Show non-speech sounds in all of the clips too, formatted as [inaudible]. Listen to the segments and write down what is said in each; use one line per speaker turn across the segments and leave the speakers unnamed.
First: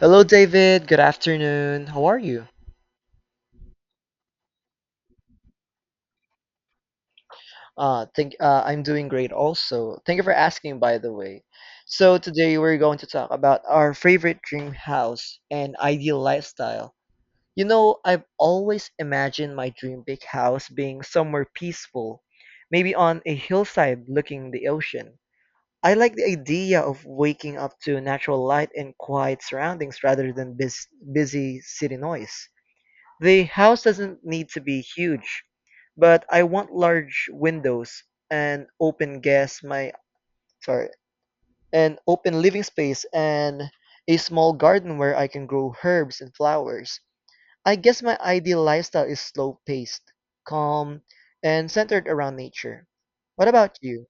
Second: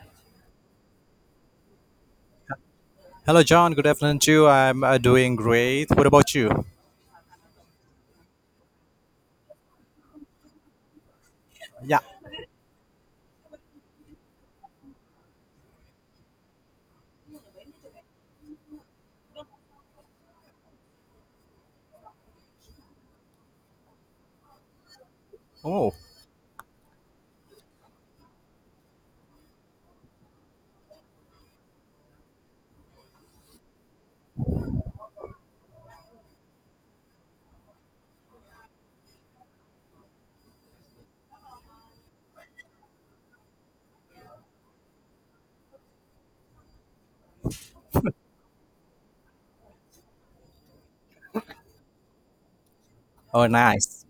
Hello, David. Good afternoon. How are you?
Hello, John. Good afternoon to you. I'm doing great. What about you?
Thank. I'm doing great. Also, thank you for asking. By the way,
Yeah.
so today we're going to talk about our favorite dream house and ideal lifestyle. I've always imagined my dream big house being somewhere peaceful, maybe on a hillside looking the ocean. I
Oh.
like the idea of waking up to natural light and quiet surroundings rather than busy city noise. The house doesn't need to be huge, but I want large windows, and open gas my sorry, an open living space and a small garden where I can grow herbs and flowers. I guess my ideal lifestyle is slow-paced, calm, and centered around nature.
Oh,
What about
nice.
you?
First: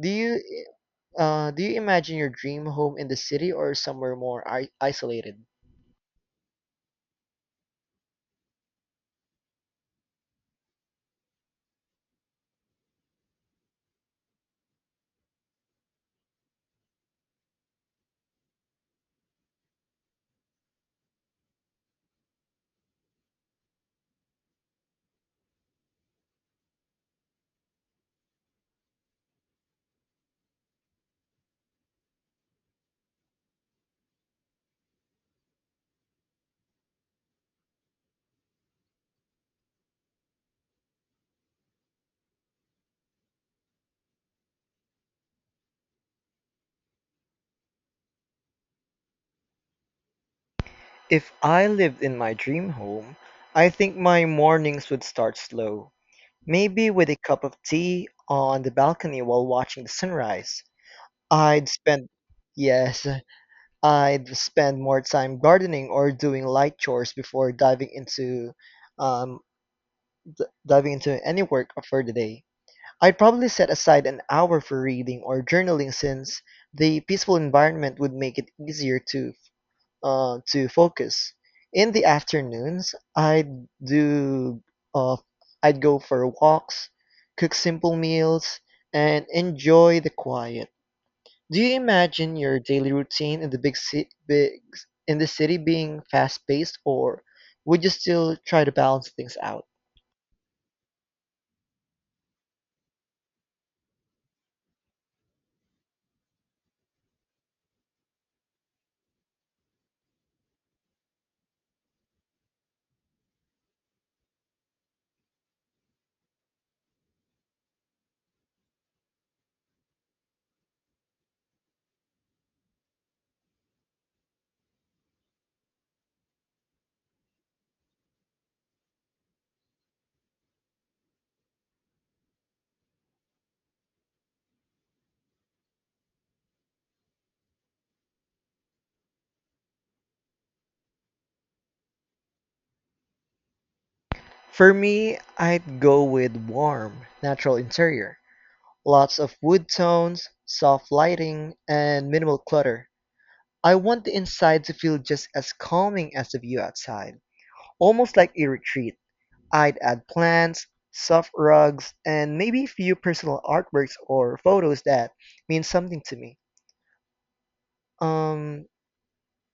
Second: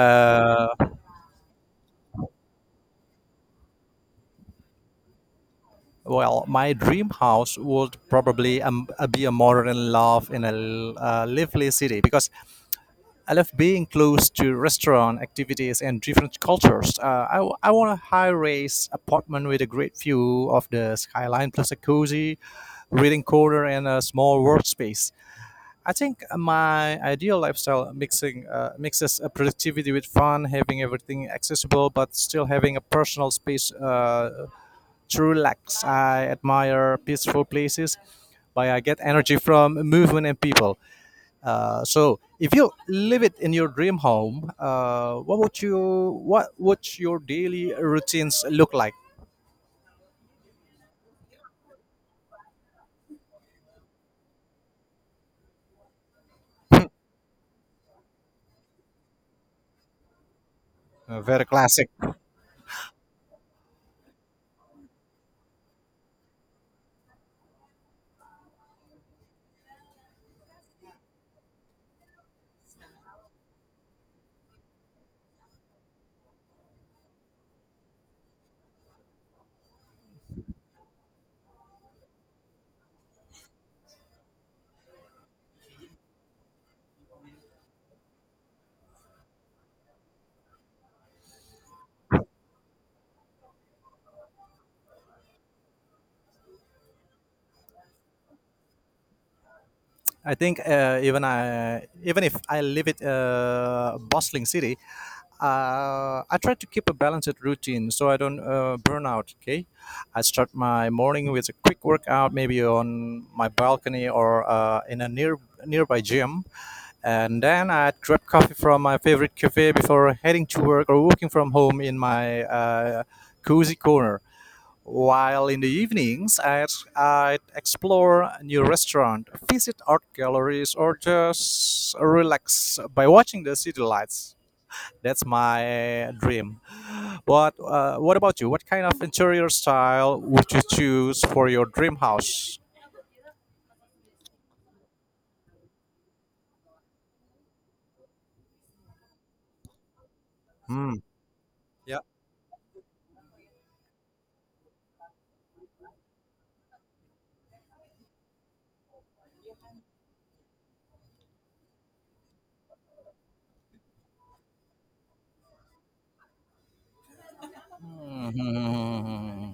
Do you do you imagine your dream home in the city or somewhere more isolated?
well, my dream house would probably be a modern love in a lively city because I love being close to restaurant activities and different cultures. I want a high-rise apartment with a great view of the skyline, plus a cozy reading corner and a small workspace. I think my ideal lifestyle mixing mixes productivity with fun, having everything accessible but still having a personal space to relax. I admire peaceful places where I get energy from movement and people. So, if you live it in your dream home, what would your daily routines look like?
If I lived in my dream home, I think my mornings would start slow, maybe with a cup of tea on the balcony while watching the sunrise.
Very
I'd
classic.
spend, yes, I'd spend more time gardening or doing light chores before um, diving into any work for the day. I'd probably set aside an hour for reading or journaling since the peaceful environment would make it easier to focus. In the afternoons, uh, I'd go for walks, cook simple meals, and enjoy the quiet. Do you imagine your daily routine in the big ci- big in the city being fast-paced, or would you still try to balance things out?
I think even if I live in a bustling city, I try to keep a balanced routine so I don't burn out. Okay, I start my morning with a quick workout, maybe on my balcony or in a near nearby gym, and then I grab coffee from my favorite cafe before heading to work or working from home in my cozy corner. While in the evenings, I'd explore a new restaurant, visit art galleries, or just relax by watching the city lights. That's my dream. What about you? What kind of interior style would you choose for your dream house?
For me, I'd go with warm, natural interior, lots of wood tones, soft
Hmm.
lighting,
Yeah. [laughs]
and minimal clutter. I want the inside to feel just as calming as the view outside, almost like a retreat. I'd add plants, soft rugs, and maybe a few personal artworks or photos that mean something to me. Um,
Hmm.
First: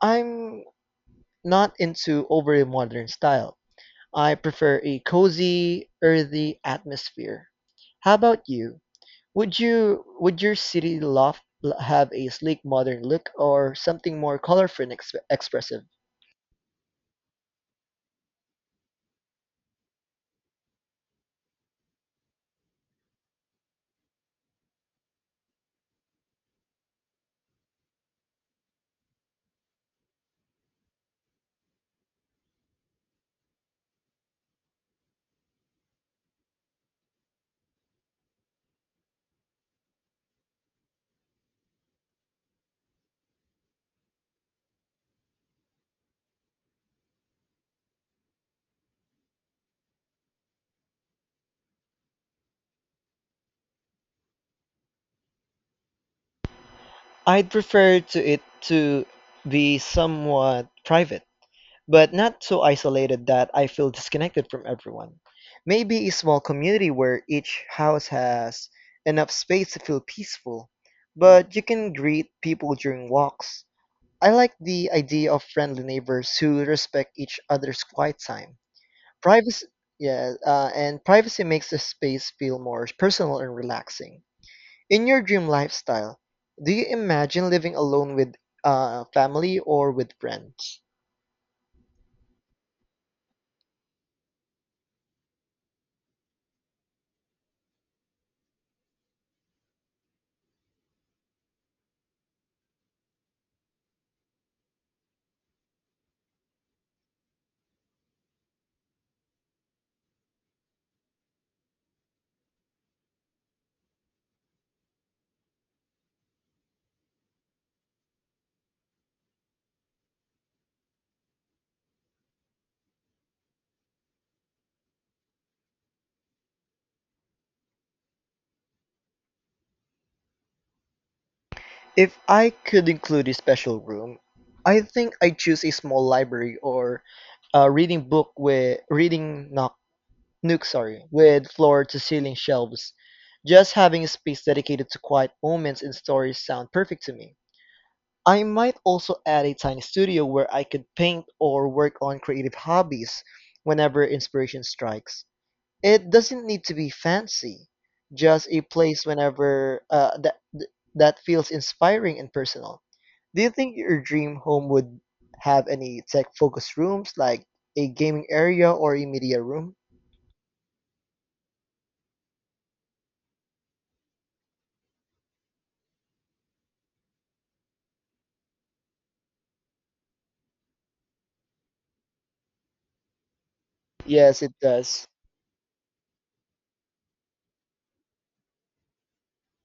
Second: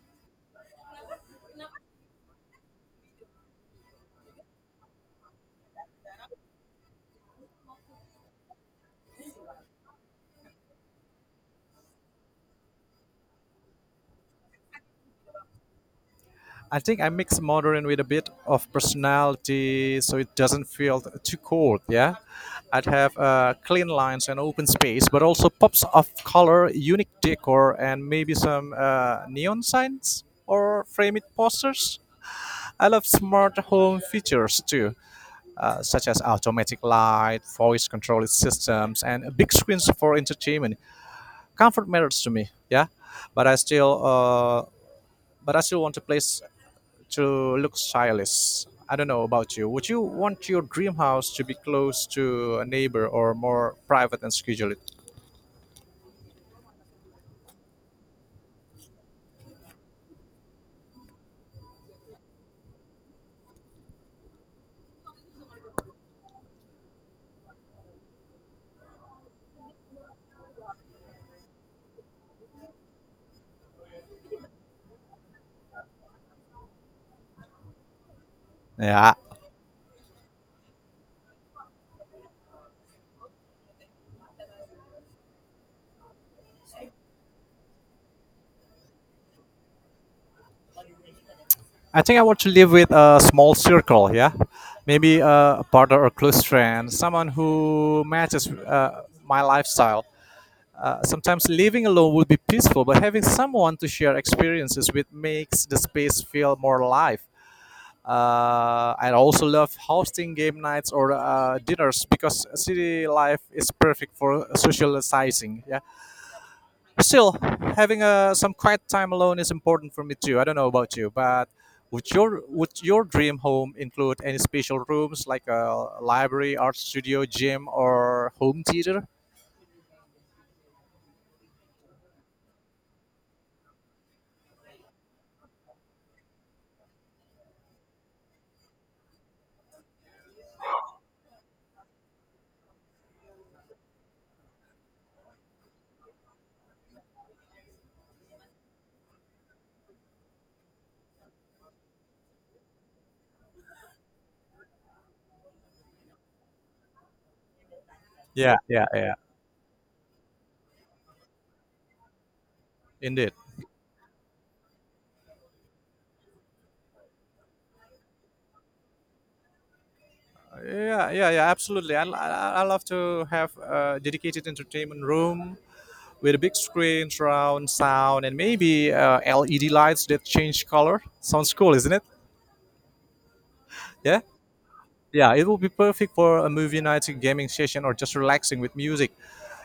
I'm not into overly modern style. I prefer a cozy, earthy atmosphere. How about you? Would your city loft have a sleek modern look or something more colorful and expressive?
I think I mix modern with a bit of personality, so it doesn't feel too cold. Yeah, I'd have clean lines and open space, but also pops of color, unique decor, and maybe some neon signs or framed posters. I love smart home features too, such as automatic light, voice controlled systems, and big screens for entertainment. Comfort matters to me. Yeah, but I still. Uh, but I still want a place to look stylish. I don't know about you. Would you want your dream house to be close to a neighbor or more private and scheduled?
I'd prefer to be somewhat private, but not so isolated that I feel disconnected from everyone. Maybe a small community where each house has enough space to feel peaceful, but you can greet people during walks. I like the idea of friendly neighbors who respect each other's quiet time.
Yeah,
Privacy, yeah, and privacy makes the space feel more personal and relaxing. In your dream lifestyle, do you imagine living alone with family or with friends?
I think I want to live with a small circle. Yeah, maybe a partner or close friend, someone who matches my lifestyle. Sometimes living alone would be peaceful, but having someone to share experiences with makes the space feel more alive. I also love hosting game nights or dinners because city life is perfect for socializing. Yeah. Still, having some quiet time alone is important for me too. I don't know about you, but would your dream home include any special rooms like a library, art studio, gym, or home theater?
If I could include a special room, I think I'd choose a small library or a reading nook, with floor to ceiling shelves. Just having a space dedicated to quiet moments and stories sound perfect to me. I might also add a tiny studio where I could paint or work on creative hobbies whenever inspiration strikes. It doesn't need to be fancy, just
Yeah,
a
yeah,
place
yeah.
whenever that that feels inspiring and personal.
Indeed.
Do you think your dream home would have any tech-focused rooms like a gaming area or a media room?
Yeah, yeah, yeah. Absolutely. I love to have a dedicated entertainment room with a big screen, surround sound, and maybe LED lights that change color. Sounds cool, isn't it? Yeah.
Yes, it does.
Yeah, it will be perfect for a movie night, a gaming session, or just relaxing with music.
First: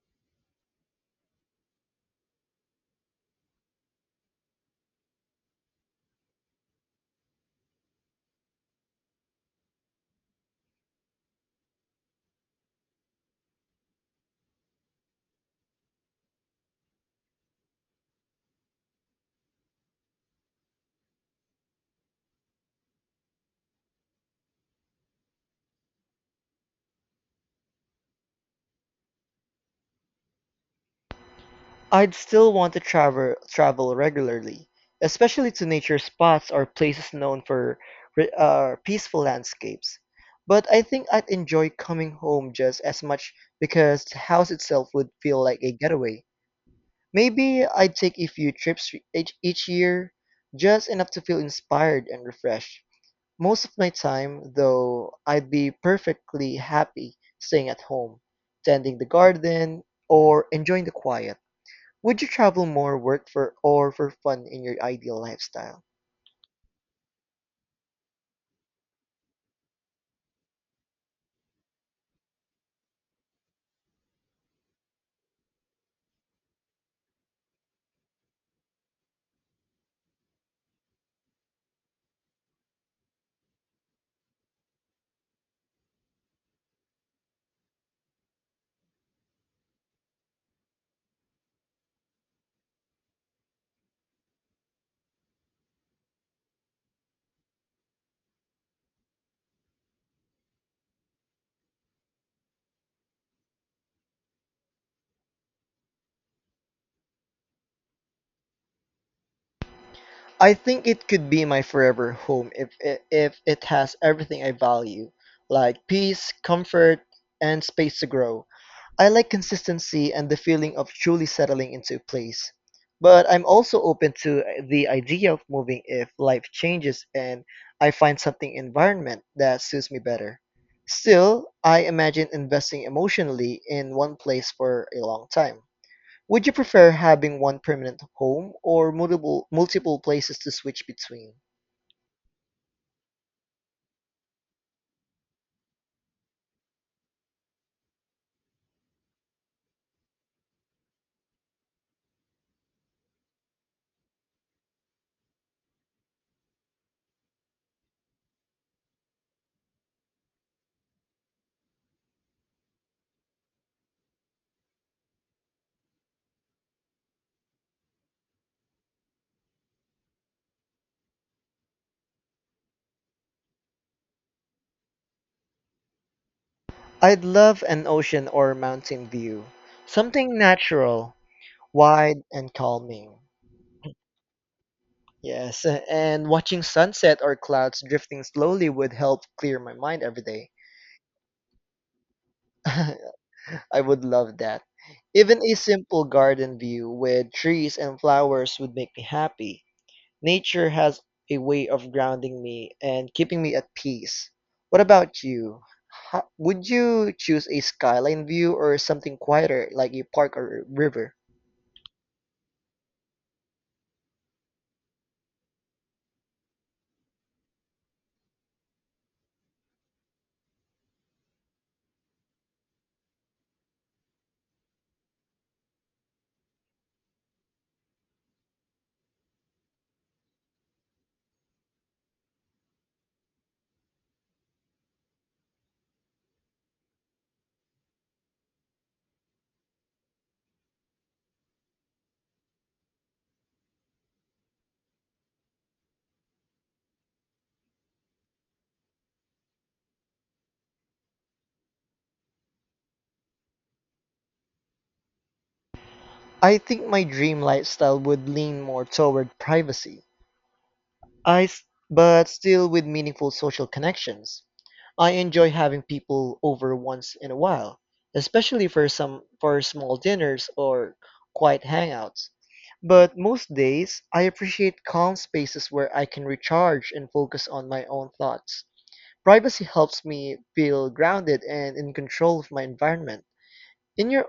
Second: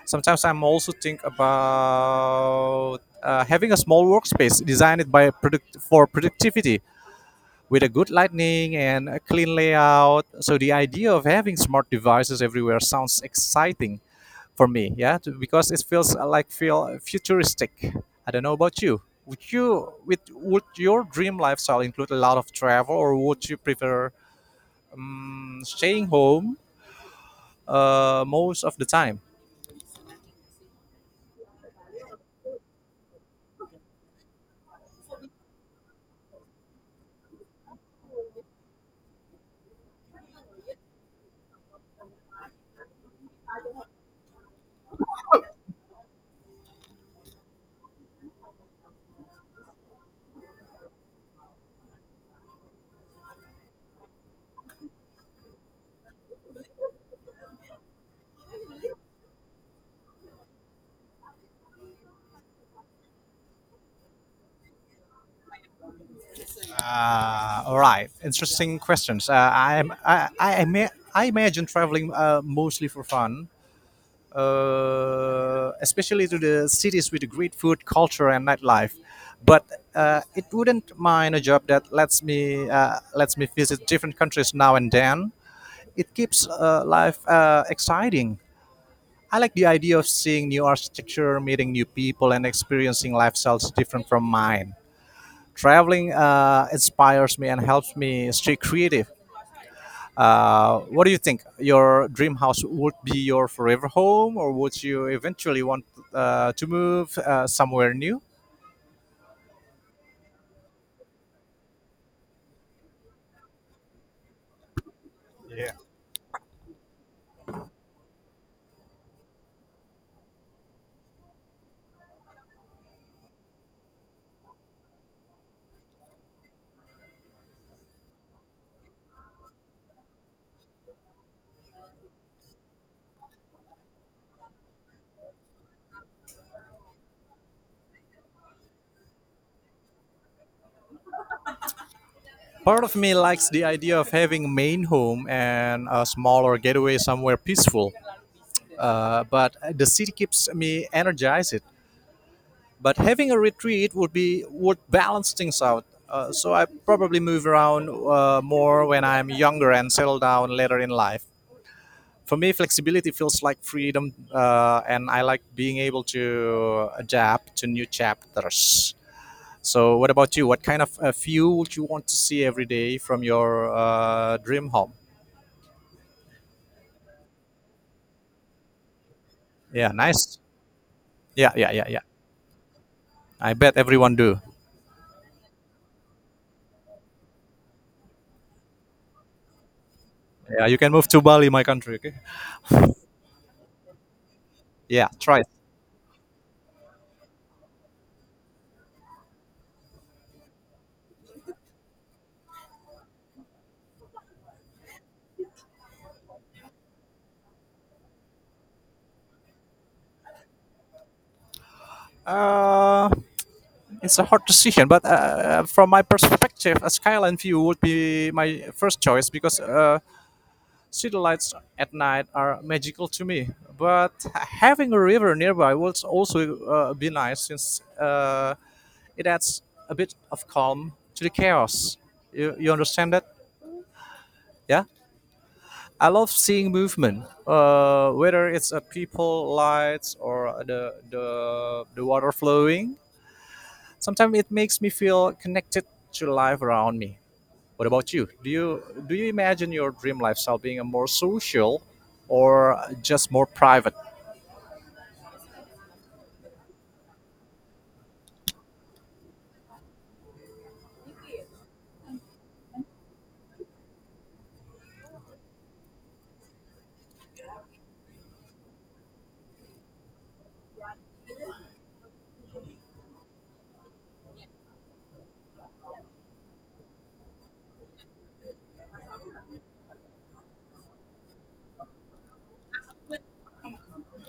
Sometimes I'm also think about having a small workspace designed for productivity with a good lighting and a clean layout. So the idea of having smart devices everywhere sounds exciting for me. Because it feels feel futuristic. I don't know about you. Would your dream lifestyle include a lot of travel, or would you prefer staying home most of the time?
I'd still want to travel regularly, especially to nature spots or places known for peaceful landscapes. But I think I'd enjoy coming home just as much because the house itself would feel like a getaway. Maybe I'd take a few trips each year, just enough to feel inspired and refreshed. Most of my time, though, I'd be perfectly happy staying at home, tending the garden, or enjoying the quiet. Would you travel more work for or for fun in your ideal lifestyle?
All right, interesting questions. I imagine traveling mostly for fun, especially to the cities with great food, culture, and nightlife. But it wouldn't mind a job that lets me visit different countries now and then. It keeps life exciting. I like the idea of seeing new architecture, meeting new people, and experiencing lifestyles different from mine. Traveling inspires me and helps me stay creative. What do you think? Your dream house would be your forever home, or would you eventually want to move somewhere new?
I think it could be my forever home if it has everything I value, like peace, comfort, and space to grow. I like consistency and the feeling of truly settling into a place, but I'm also open to the idea of moving if life changes and I find something environment that suits me better. Still, I imagine investing emotionally in one place for a long time. Would you prefer having one permanent home or multiple places to switch between?
Part of me likes the idea of having a main home and a smaller getaway somewhere peaceful, but the city keeps me energized. But having a retreat would balance things out. So, I probably move around more when I'm younger and settle down later in life. For me, flexibility feels like freedom, and I like being able to adapt to new chapters. So what about you? What kind of view would you want to see every day from your dream home?
I'd love an ocean or mountain view,
Yeah,
something
nice.
natural,
Yeah, yeah, yeah, yeah.
wide and calming.
I bet everyone do.
Yes, and watching sunset or clouds drifting slowly would help clear my mind every day.
Yeah, you can move to Bali, my country. Okay.
[laughs] I would love that.
Yeah, try
Even
it.
a simple garden view with trees and flowers would make me happy. Nature has a way of grounding me and keeping me at peace. What about you? Would you choose a skyline view or something quieter like a park or a river?
Uh, it's a hard decision, but from my perspective a skyline view would be my first choice because city lights at night are magical to me, but having a river nearby would also be nice since it adds a bit of calm to the chaos. You understand that? Yeah? I love seeing movement, whether it's a people lights or the water flowing. Sometimes it makes me feel connected to life around me. What about you? Do you imagine your dream lifestyle being a more social or just more private?
I think my dream lifestyle would lean more toward privacy I, s- but still with meaningful social connections. I enjoy having people over once in a while, especially for small dinners or quiet hangouts. But most days, I appreciate calm spaces where I can recharge and focus on my own thoughts. Privacy helps me feel grounded and in control of my environment. In your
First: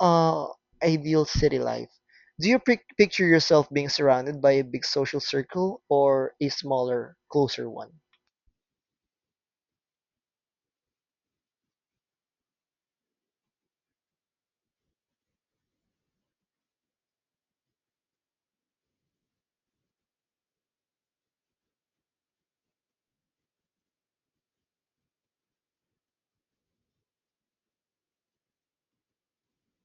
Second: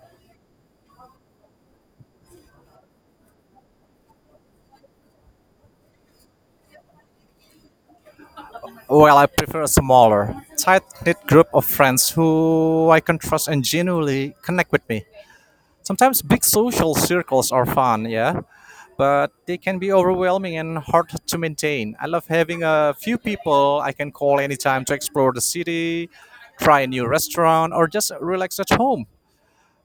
uh, ideal city life, do you picture yourself being surrounded by a big social circle or a smaller, closer one?
Well, I prefer a smaller, tight knit group of friends who I can trust and genuinely connect with me. Sometimes big social circles are fun, yeah, but they can be overwhelming and hard to maintain. I love having a few people I can call anytime to explore the city, try a new restaurant, or just relax at home.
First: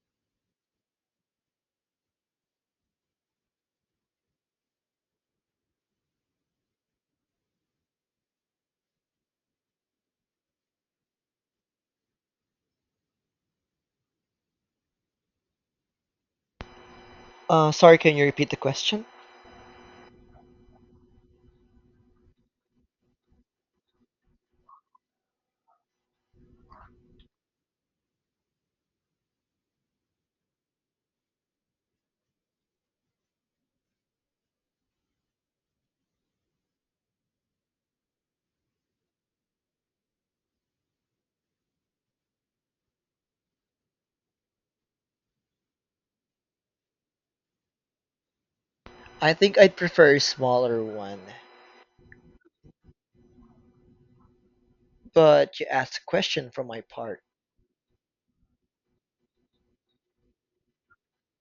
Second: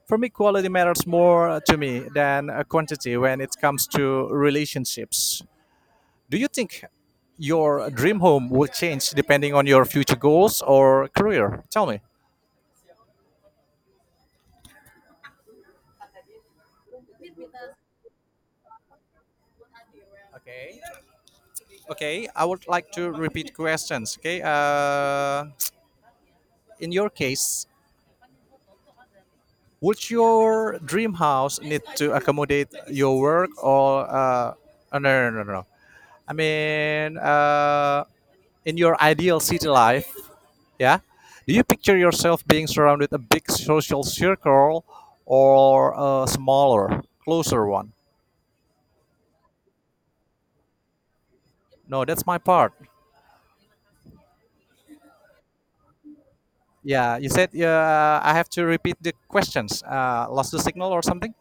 For me, quality matters more to me than quantity when it comes to relationships. Do you think your dream home will change depending on your future goals or career? Tell me.
Sorry, can you repeat the question?
Okay. Okay, I would like to repeat questions. Okay, in your case, would your dream house need to accommodate your work or oh, no, no, no, no? No. I mean, in your ideal city life, yeah, do you picture yourself being surrounded a big social circle or a smaller, closer one?
I think I'd prefer a smaller one,
No, that's my part.
but you asked a question from my
Yeah,
part.
you said I have to repeat the questions. Lost the signal or something?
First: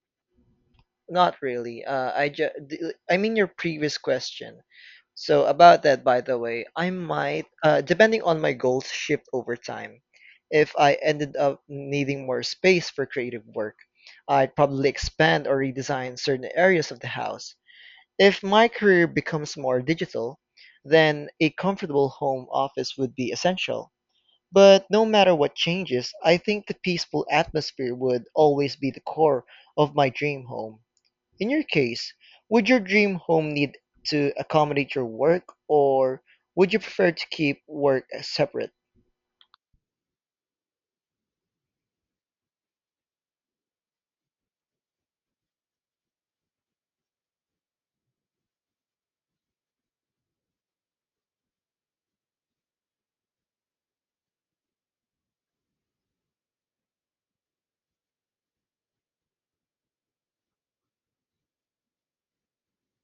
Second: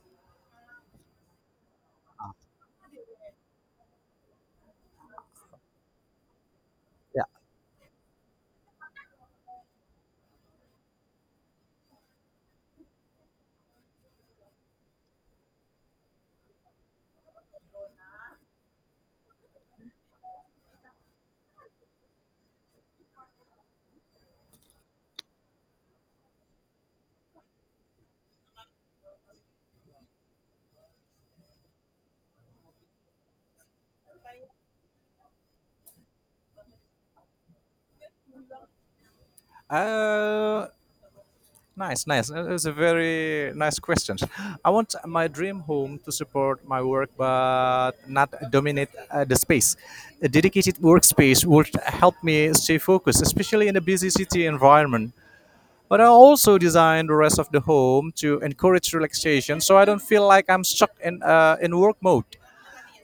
Not really. I mean your previous question. So about that, by the way, I
Yeah.
might, depending on my goals, shift over time. If I ended up needing more space for creative work, I'd probably expand or redesign certain areas of the house. If my career becomes more digital, then a comfortable home office would be essential. But no matter what changes, I think the peaceful atmosphere would always be the core of my dream home. In your case, would your dream home need to accommodate your work, or would you prefer to keep work separate?
Uh, nice, nice. It was a very nice question. I want my dream home to support my work, but not dominate the space. A dedicated workspace would help me stay focused, especially in a busy city environment. But I also design the rest of the home to encourage relaxation, so I don't feel like I'm stuck in work mode.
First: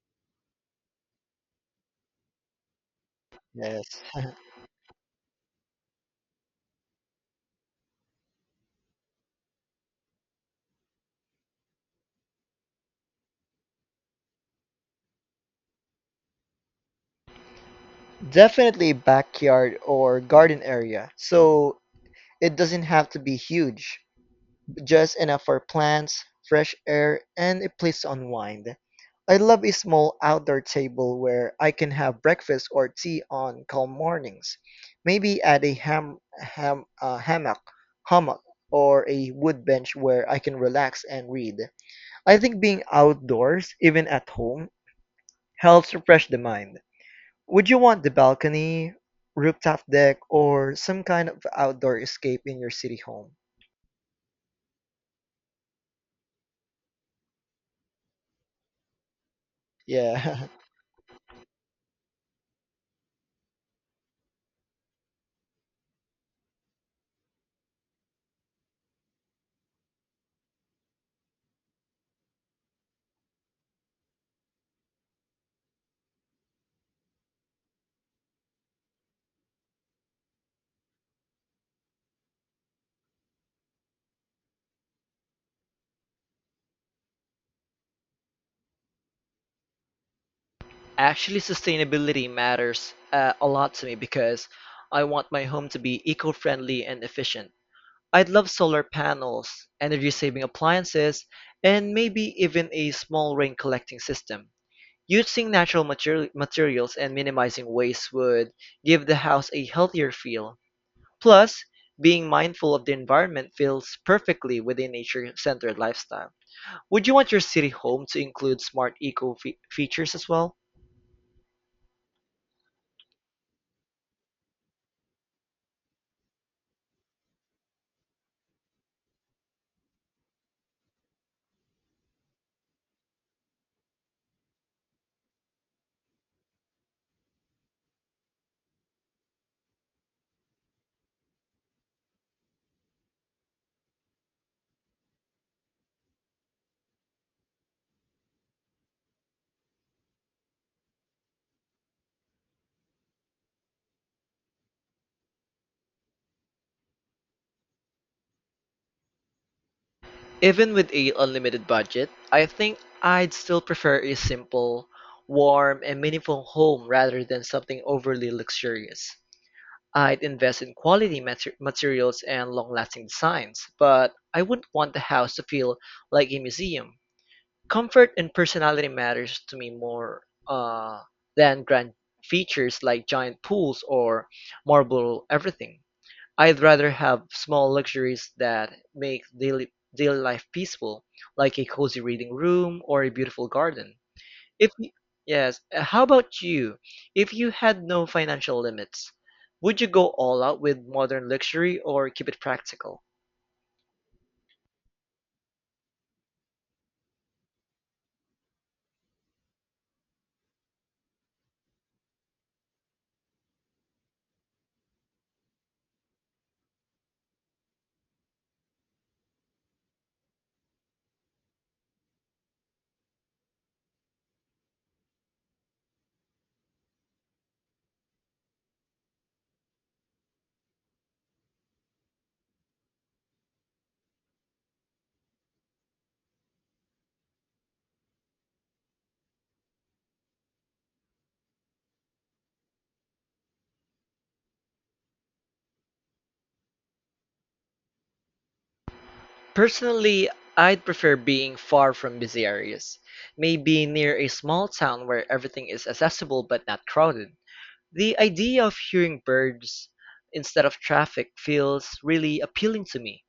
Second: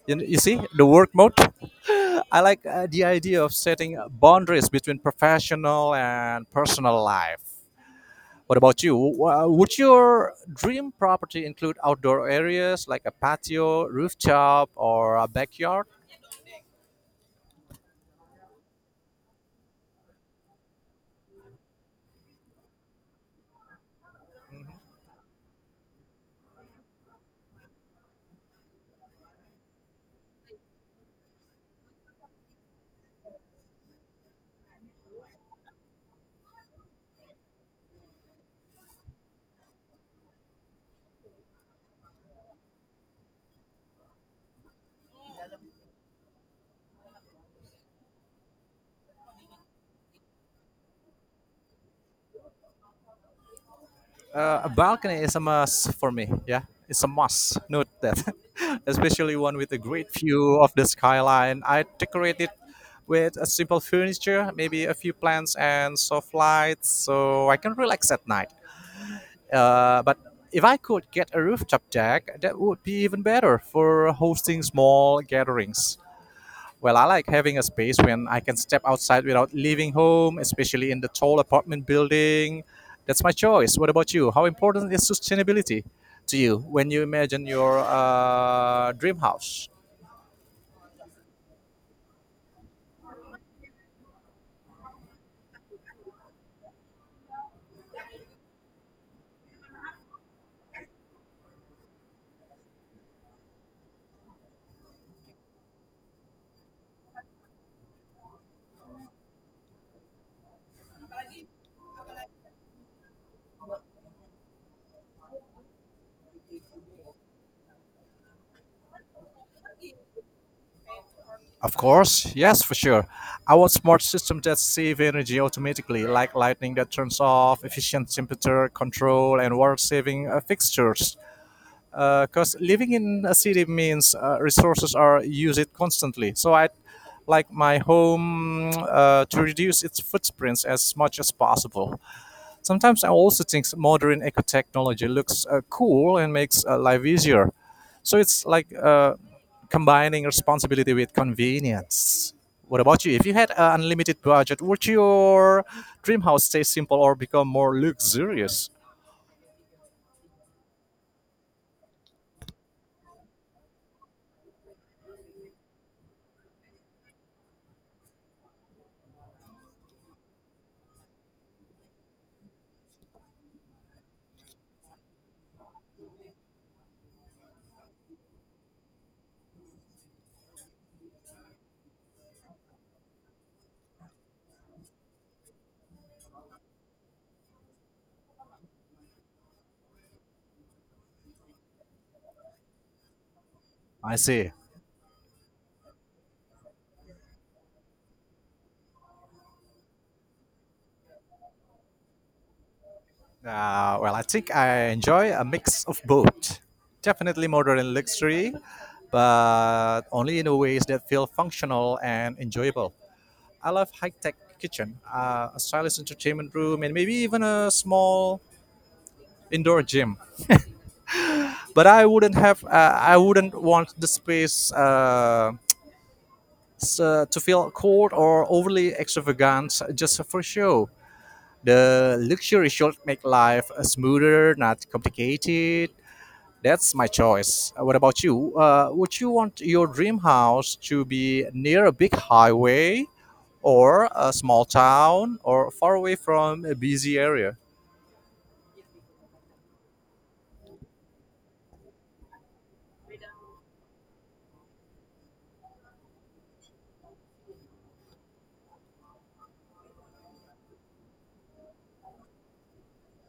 You see the work mode. I like the idea of setting
Yes. [laughs]
boundaries between professional and personal life. What about you? Would your dream property include outdoor areas like a patio, rooftop, or a backyard?
Definitely backyard or garden area, so it doesn't have to be huge. Just enough for plants, fresh air, and a place to unwind. I love a small outdoor table where I can have breakfast or tea on calm mornings, maybe at a hammock or a wood bench where I can relax and read. I think being outdoors, even at home, helps refresh the mind. Would you want the balcony, rooftop deck, or some kind of outdoor escape in your city home?
A balcony is a must for me. Yeah, it's a must. Note that, [laughs] especially one with a great
Yeah.
view
[laughs]
of the skyline. I decorate it with a simple furniture, maybe a few plants and soft lights, so I can relax at night. But if I could get a rooftop deck, that would be even better for hosting small gatherings. Well, I like having a space when I can step outside without leaving home, especially in the tall apartment building. That's my choice. What about you? How important is sustainability to you when you imagine your dream house?
Actually, sustainability matters a lot to me because I want my home to be eco-friendly and efficient. I'd love solar panels, energy-saving appliances, and maybe even a small rain collecting system. Using natural materials and minimizing waste would give the house a healthier feel. Plus, being mindful of the environment feels perfectly with a nature-centered lifestyle. Would you want your city home to include smart eco features as well?
Of course, yes, for sure. I want smart systems that save energy automatically, like lighting that turns off, efficient temperature control, and water saving fixtures, because living in a city means resources are used constantly. So I like my home to reduce its footprints as much as possible. Sometimes I also think modern eco technology looks cool and makes life easier. So it's like combining responsibility with convenience. What about you? If you had an unlimited budget, would your dream house stay simple or become more luxurious?
Even with a unlimited budget, I think I'd still prefer a simple, warm, and meaningful home rather than something overly luxurious. I'd invest in quality materials and long-lasting designs, but I wouldn't want the house to feel like a museum. Comfort and personality matters to me more uh, than grand features like giant pools or marble everything. I'd rather have small luxuries that make daily life peaceful, like a cozy reading room or a beautiful garden.
I see.
If y- yes, how about you? If you had no financial limits, would you go all out with modern luxury or keep it practical?
Well, I think I enjoy a mix of both. Definitely modern luxury, but only in ways that feel functional and enjoyable. I love high-tech kitchen, a stylish entertainment room, and maybe even a small indoor gym. But I wouldn't have, I wouldn't want the space to feel cold or overly extravagant just for show. The luxury should make life smoother, not complicated. That's my choice. What about you? Would you want your dream house to be near a big highway or a small town or far away from a busy area?
Personally, I'd prefer being far from busy areas, maybe near a small town where everything is accessible but not crowded. The idea of hearing birds instead of traffic feels really appealing to me.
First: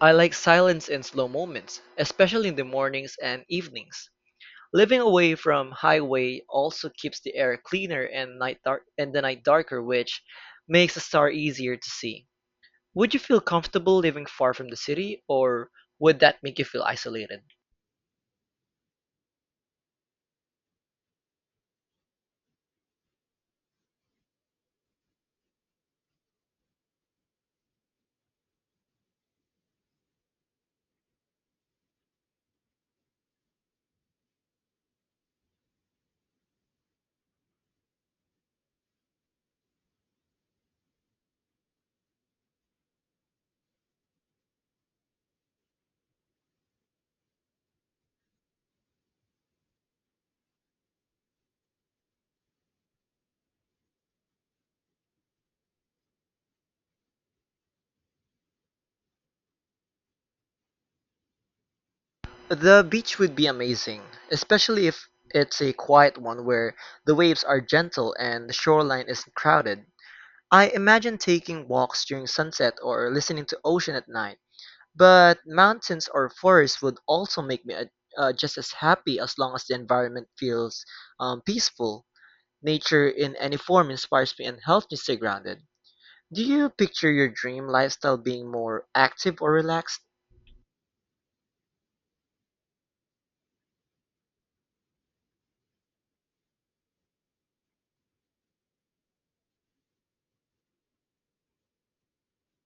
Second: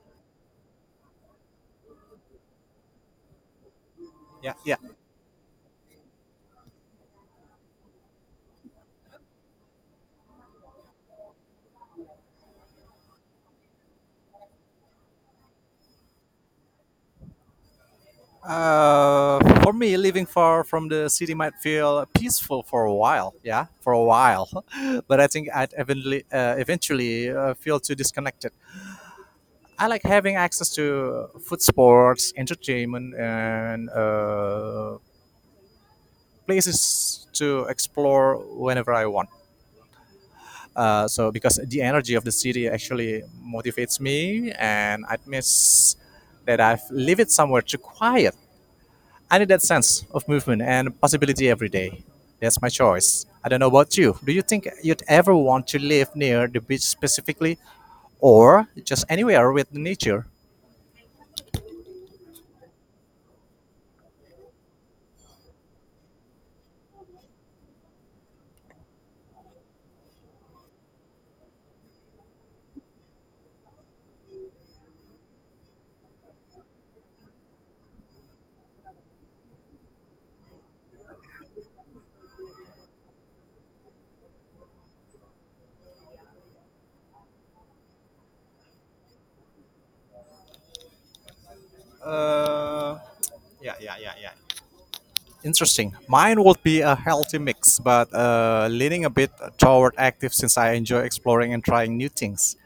I like silence and slow moments, especially in the mornings and evenings.
Yeah, yeah.
Living away from highway also keeps the air cleaner and the night darker, which makes a star easier to see. Would you feel comfortable living far from the city, or would that make you feel isolated?
For me, living far from the city might feel peaceful for a while. Yeah, for a while. [laughs] But I think eventually feel too disconnected. I like having access to food, sports, entertainment, and places to explore whenever I want. So because the energy of the city actually motivates me, and I miss that I've lived it somewhere too quiet. I need that sense of movement and possibility every day. That's my choice. I don't know about you. Do you think you'd ever want to live near the beach specifically, or just anywhere with nature?
The beach would be amazing, especially if it's a quiet one where the waves are gentle and the shoreline isn't crowded. I imagine taking walks during sunset or listening to ocean at night. But mountains or forests would also make me just as happy as long as the environment feels peaceful. Nature in any form inspires me and helps me stay grounded. Do you picture your dream lifestyle being more active or relaxed?
Uh, yeah, yeah, yeah, yeah. Interesting. Mine would be a healthy mix, but leaning a bit toward active since I enjoy exploring and trying new things.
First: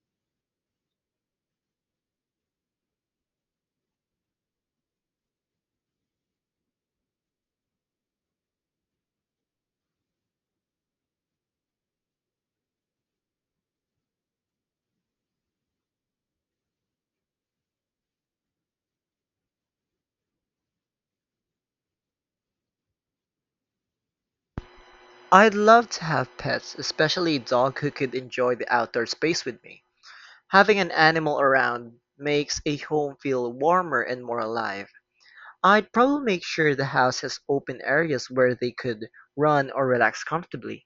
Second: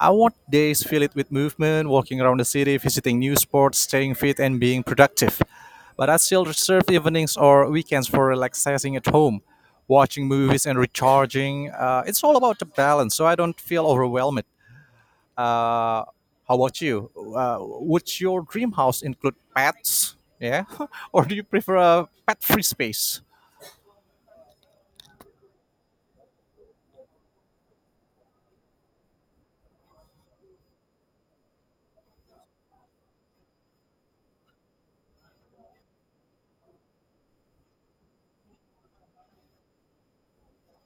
I want days filled with movement, walking around the city, visiting new sports, staying fit, and being productive. But I still reserve evenings or weekends for relaxing at home, watching movies, and recharging. It's all about the balance, so I don't feel overwhelmed. Uh, how about you? Uh, would your dream house include pets? Yeah, [laughs] or do you prefer a pet-free space?
I'd love to have pets, especially a dog who could enjoy the outdoor space with me. Having an animal around makes a home feel warmer and more alive. I'd probably make sure the house has open areas where they could run or relax comfortably.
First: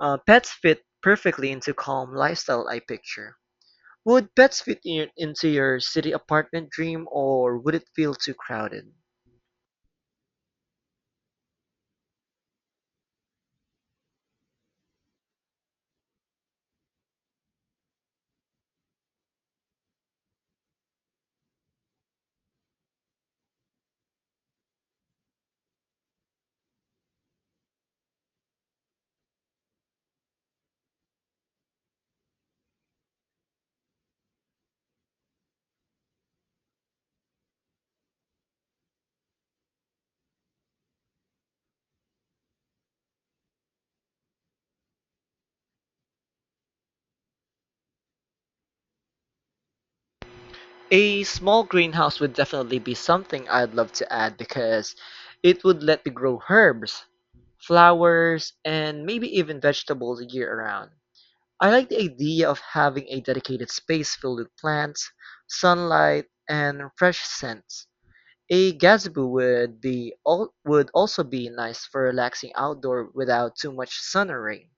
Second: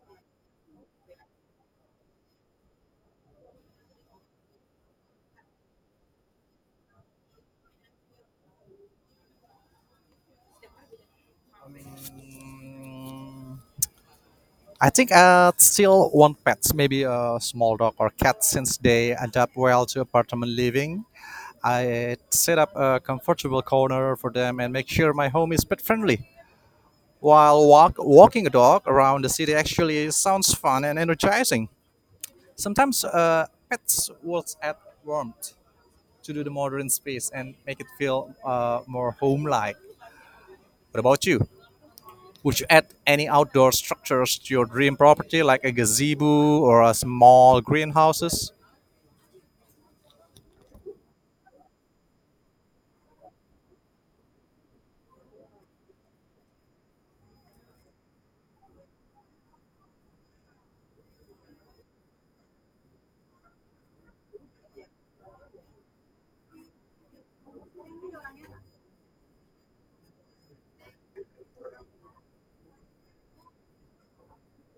Pets fit perfectly into calm lifestyle I picture. Would pets fit into your city apartment dream or would it feel too crowded?
Mm, I think I still want pets, maybe a small dog or cat, since they adapt well to apartment living. I set up a comfortable corner for them and make sure my home is pet friendly. Walking a dog around the city actually sounds fun and energizing. Sometimes pets will add warmth to do the modern space and make it feel more home-like. What about you? Would you add any outdoor structures to your dream property, like a gazebo or a small greenhouses?
A small greenhouse would definitely be something I'd love to add because it would let me grow herbs, flowers, and maybe even vegetables year round. I like the idea of having a dedicated space filled with plants, sunlight, and fresh scents. A gazebo would be would also be nice for relaxing outdoor without too much sun or rain.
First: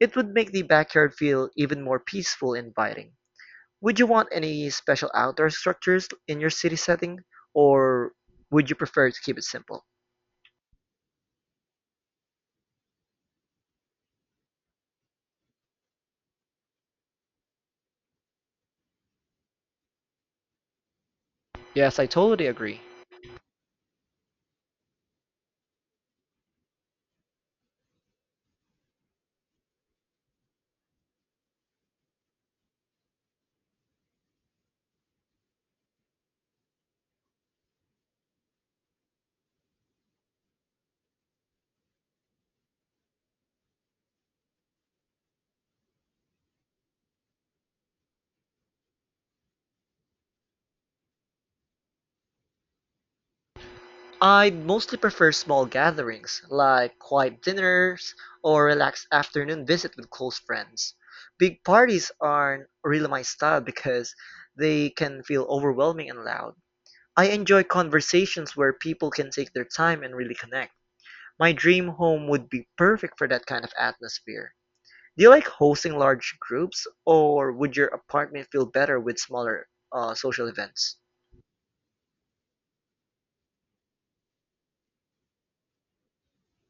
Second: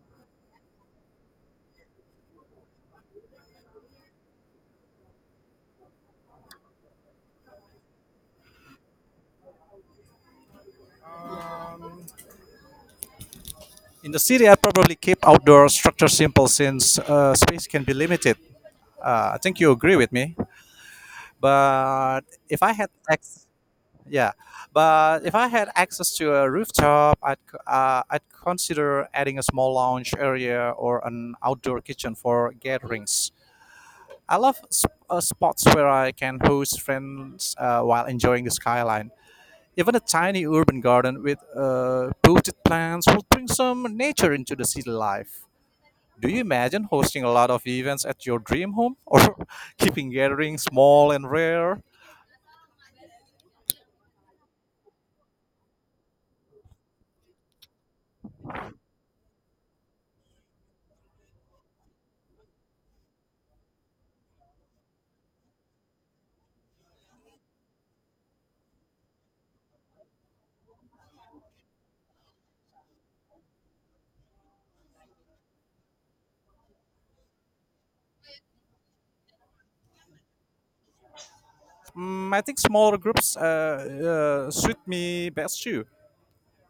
It would make the backyard feel even more peaceful and inviting. Would you want any special outdoor structures in your city setting, or would you prefer to keep it simple?
In the city, I probably keep outdoor structure simple since space can be limited. I think you agree with me.
Yes, I
But
totally
if I
agree.
had access, yeah, but if I had access to a rooftop, I'd consider adding a small lounge area or an outdoor kitchen for gatherings. I love spots where I can host friends while enjoying the skyline. Even a tiny urban garden with potted plants will bring some nature into the city life. Do you imagine hosting a lot of events at your dream home [laughs] or keeping gatherings small and rare?
I'd mostly prefer small gatherings, like quiet dinners or relaxed afternoon visit with close friends. Big parties aren't really my style because they can feel overwhelming and loud. I enjoy conversations where people can take their time and really connect. My dream home would be perfect for that kind of atmosphere. Do you like hosting large groups, or would your apartment feel better with smaller social events?
I think smaller groups suit me best too.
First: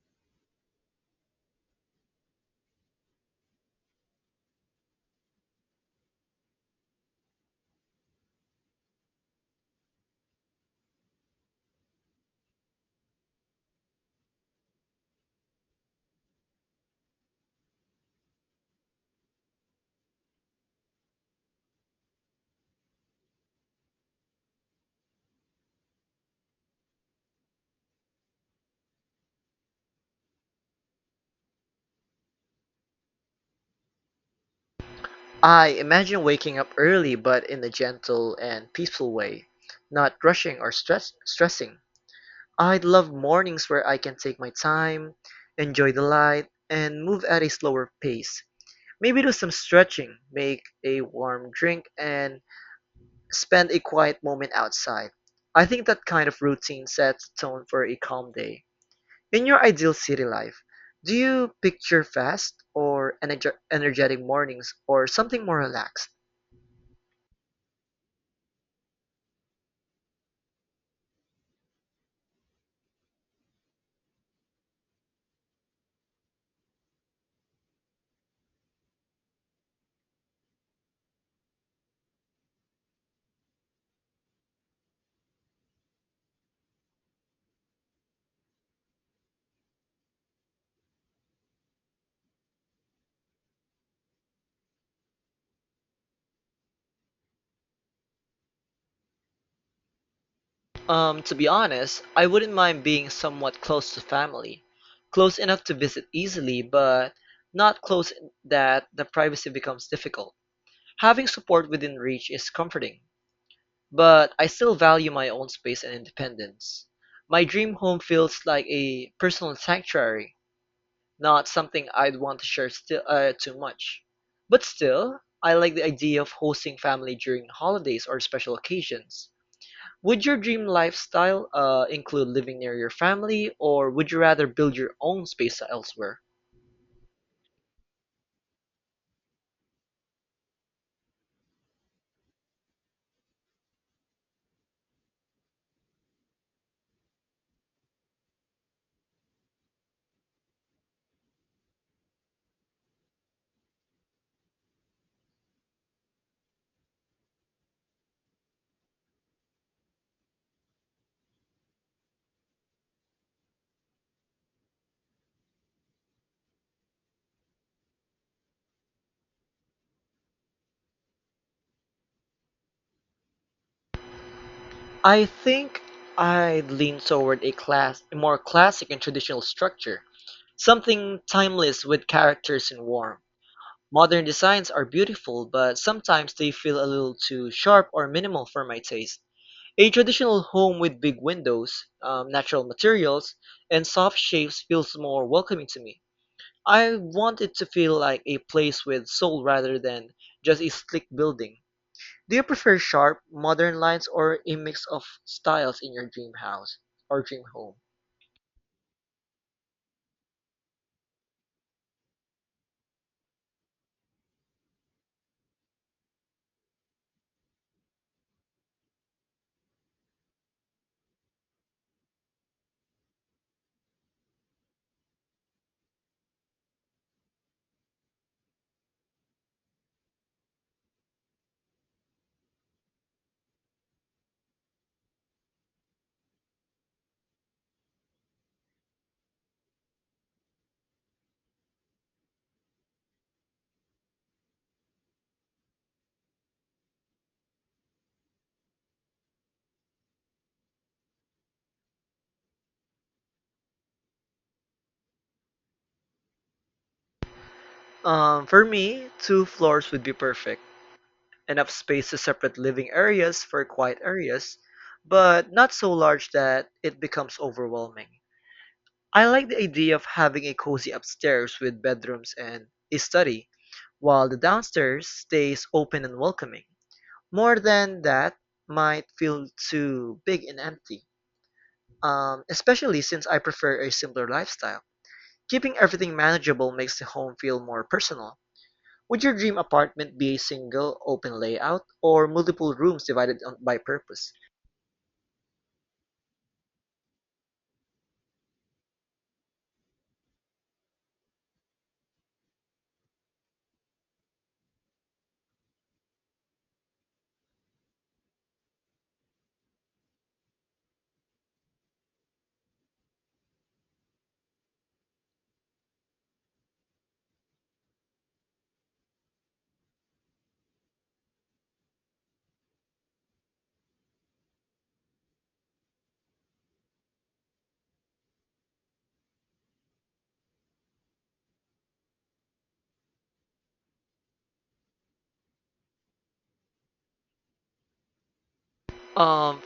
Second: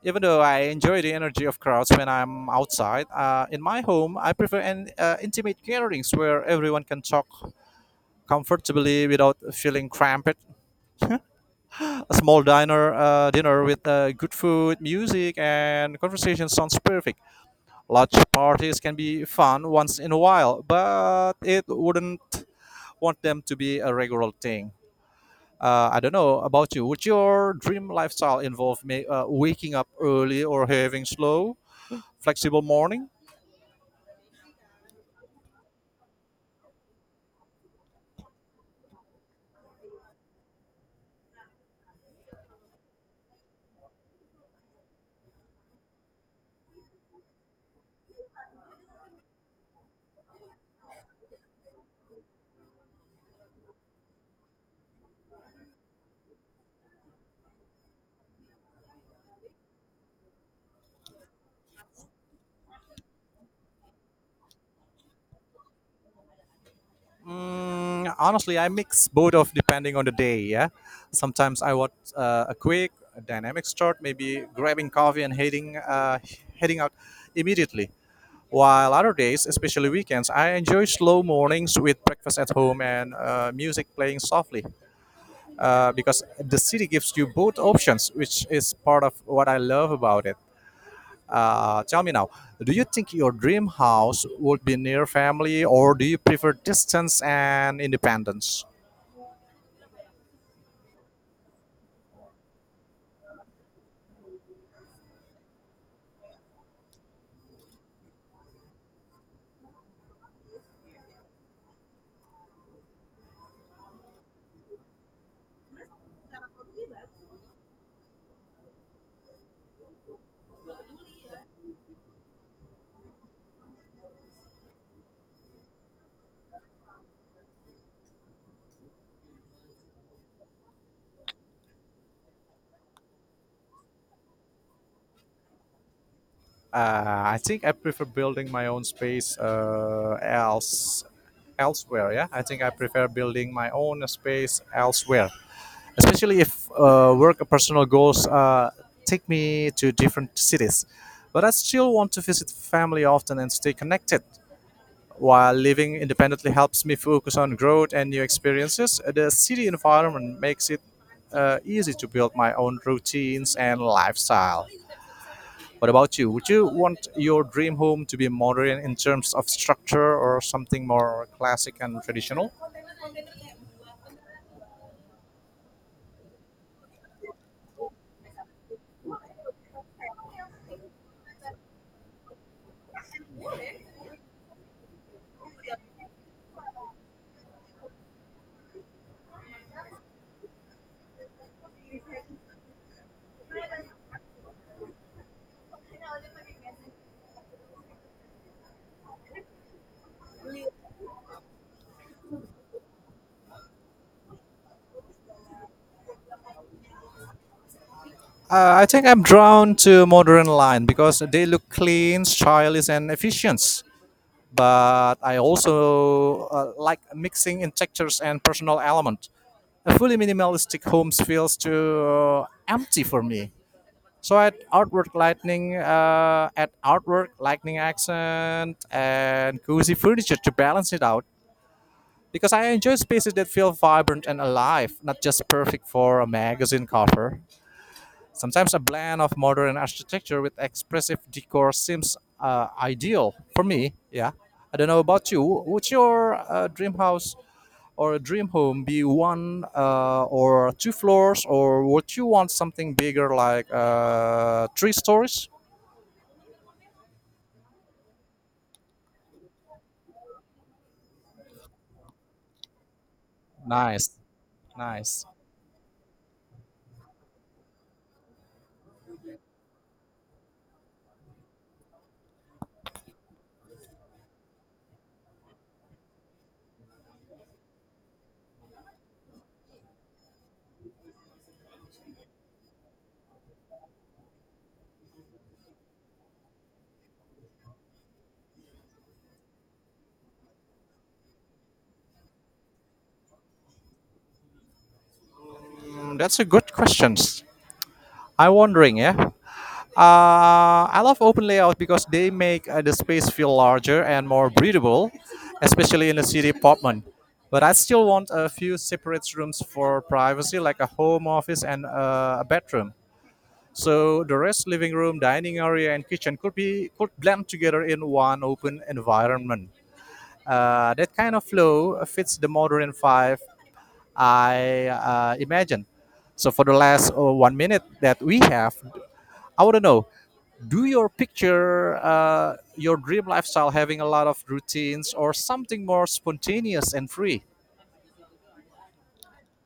Even though I enjoy the energy of crowds when I'm outside, in my home I prefer an intimate gatherings where everyone can talk comfortably without feeling cramped. A small diner dinner with good food, music, and conversation sounds perfect. Large parties can be fun once in a while, but it wouldn't want them to be a regular thing. I don't know about you. Would your dream lifestyle involve waking up early or having slow, flexible morning?
I imagine waking up early, but in a gentle and peaceful way, not rushing or stressing. I'd love mornings where I can take my time, enjoy the light, and move at a slower pace. Maybe do some stretching, make a warm drink, and spend a quiet moment outside. I think that kind of routine sets the tone for a calm day. In your ideal city life, do you picture fast or energetic mornings or something more relaxed?
Honestly, I mix both of depending on the day. Yeah, sometimes I want a quick a dynamic start, maybe grabbing coffee and heading out immediately. While other days, especially weekends, I enjoy slow mornings with breakfast at home and music playing softly. Because the city gives you both options, which is part of what I love about it. Tell me now, do you think your dream house would be near family, or do you prefer distance and independence?
To be honest, I wouldn't mind being somewhat close to family. Close enough to visit easily, but not close that the privacy becomes difficult. Having support within reach is comforting, but I still value my own space and independence. My dream home feels like a personal sanctuary, not something I'd want to share still too much. But still, I like the idea of hosting family during holidays or special occasions. Would your dream lifestyle include living near your family, or would you rather build your own space elsewhere?
I think I prefer building my own space elsewhere. Yeah, I think I prefer building my own space elsewhere, especially if work or personal goals take me to different cities. But I still want to visit family often and stay connected. While living independently helps me focus on growth and new experiences, the city environment makes it easy to build my own routines and lifestyle. What about you? Would you want your dream home to be modern in terms of structure or something more classic and traditional?
I think I'd lean toward a more classic and traditional structure, something timeless with characters and warmth. Modern designs are beautiful but sometimes they feel a little too sharp or minimal for my taste. A traditional home with big windows, natural materials, and soft shapes feels more welcoming to me. I want it to feel like a place with soul rather than just a slick building. Do you prefer sharp, modern lines or a mix of styles in your dream house or dream home?
I think I'm drawn to modern line because they look clean, stylish, and efficient. But I also like mixing in textures and personal element. A fully minimalistic home feels too empty for me. So at outward lightning accent and cozy furniture to balance it out, because I enjoy spaces that feel vibrant and alive, not just perfect for a magazine cover. Sometimes a blend of modern architecture with expressive decor seems ideal for me. Yeah, I don't know about you. Would your dream house or dream home be one or two floors, or would you want something bigger, like three stories?
For me, two floors would be perfect enough space to separate living areas for quiet
Nice,
areas,
nice.
but not so large that it becomes overwhelming. I like the idea of having a cozy upstairs with bedrooms and a study, while the downstairs stays open and welcoming. More than that might feel too big and empty, especially since I prefer a simpler lifestyle. Keeping everything manageable makes the home feel more personal. Would your dream apartment be a single, open layout or multiple rooms divided by purpose?
That's a good question. I'm wondering, yeah. I love open layout because they make the space feel larger and more breathable, especially in a city apartment. But I still want a few separate rooms for privacy, like a home office and a bedroom. So the rest, living room, dining area, and kitchen could blend together in one open environment. That kind of flow fits the modern five I imagine. So for the last 1 minute that we have, I want to know, do your picture your dream lifestyle having a lot of routines or something more spontaneous and free?
Um,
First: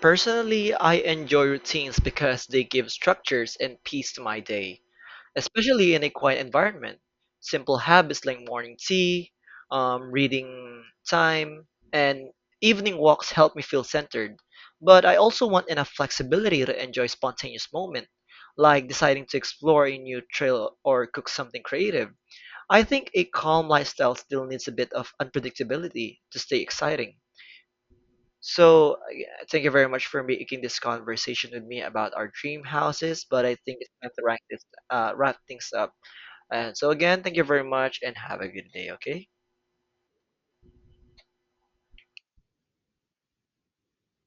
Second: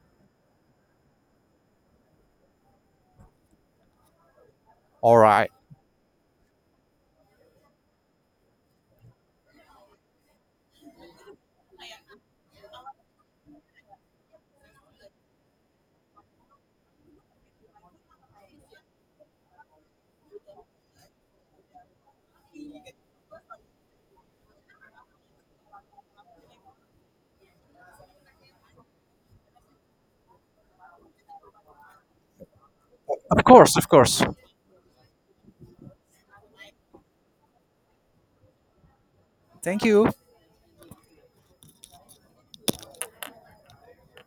Personally, I enjoy routines because they give structures and peace to my day,
All right.
especially in a quiet environment. Simple habits like morning tea, reading time, and evening walks help me feel centered. But I also want enough flexibility to enjoy spontaneous moments, like deciding to explore a new trail or cook something creative. I think a calm lifestyle still needs a bit of unpredictability to stay exciting. So, yeah, thank you very much for making this conversation with me about our dream houses.
Of
But I think
course, of
it's time
course.
to wrap things up. And so, again, thank you very much and have a good day, okay?
Thank you.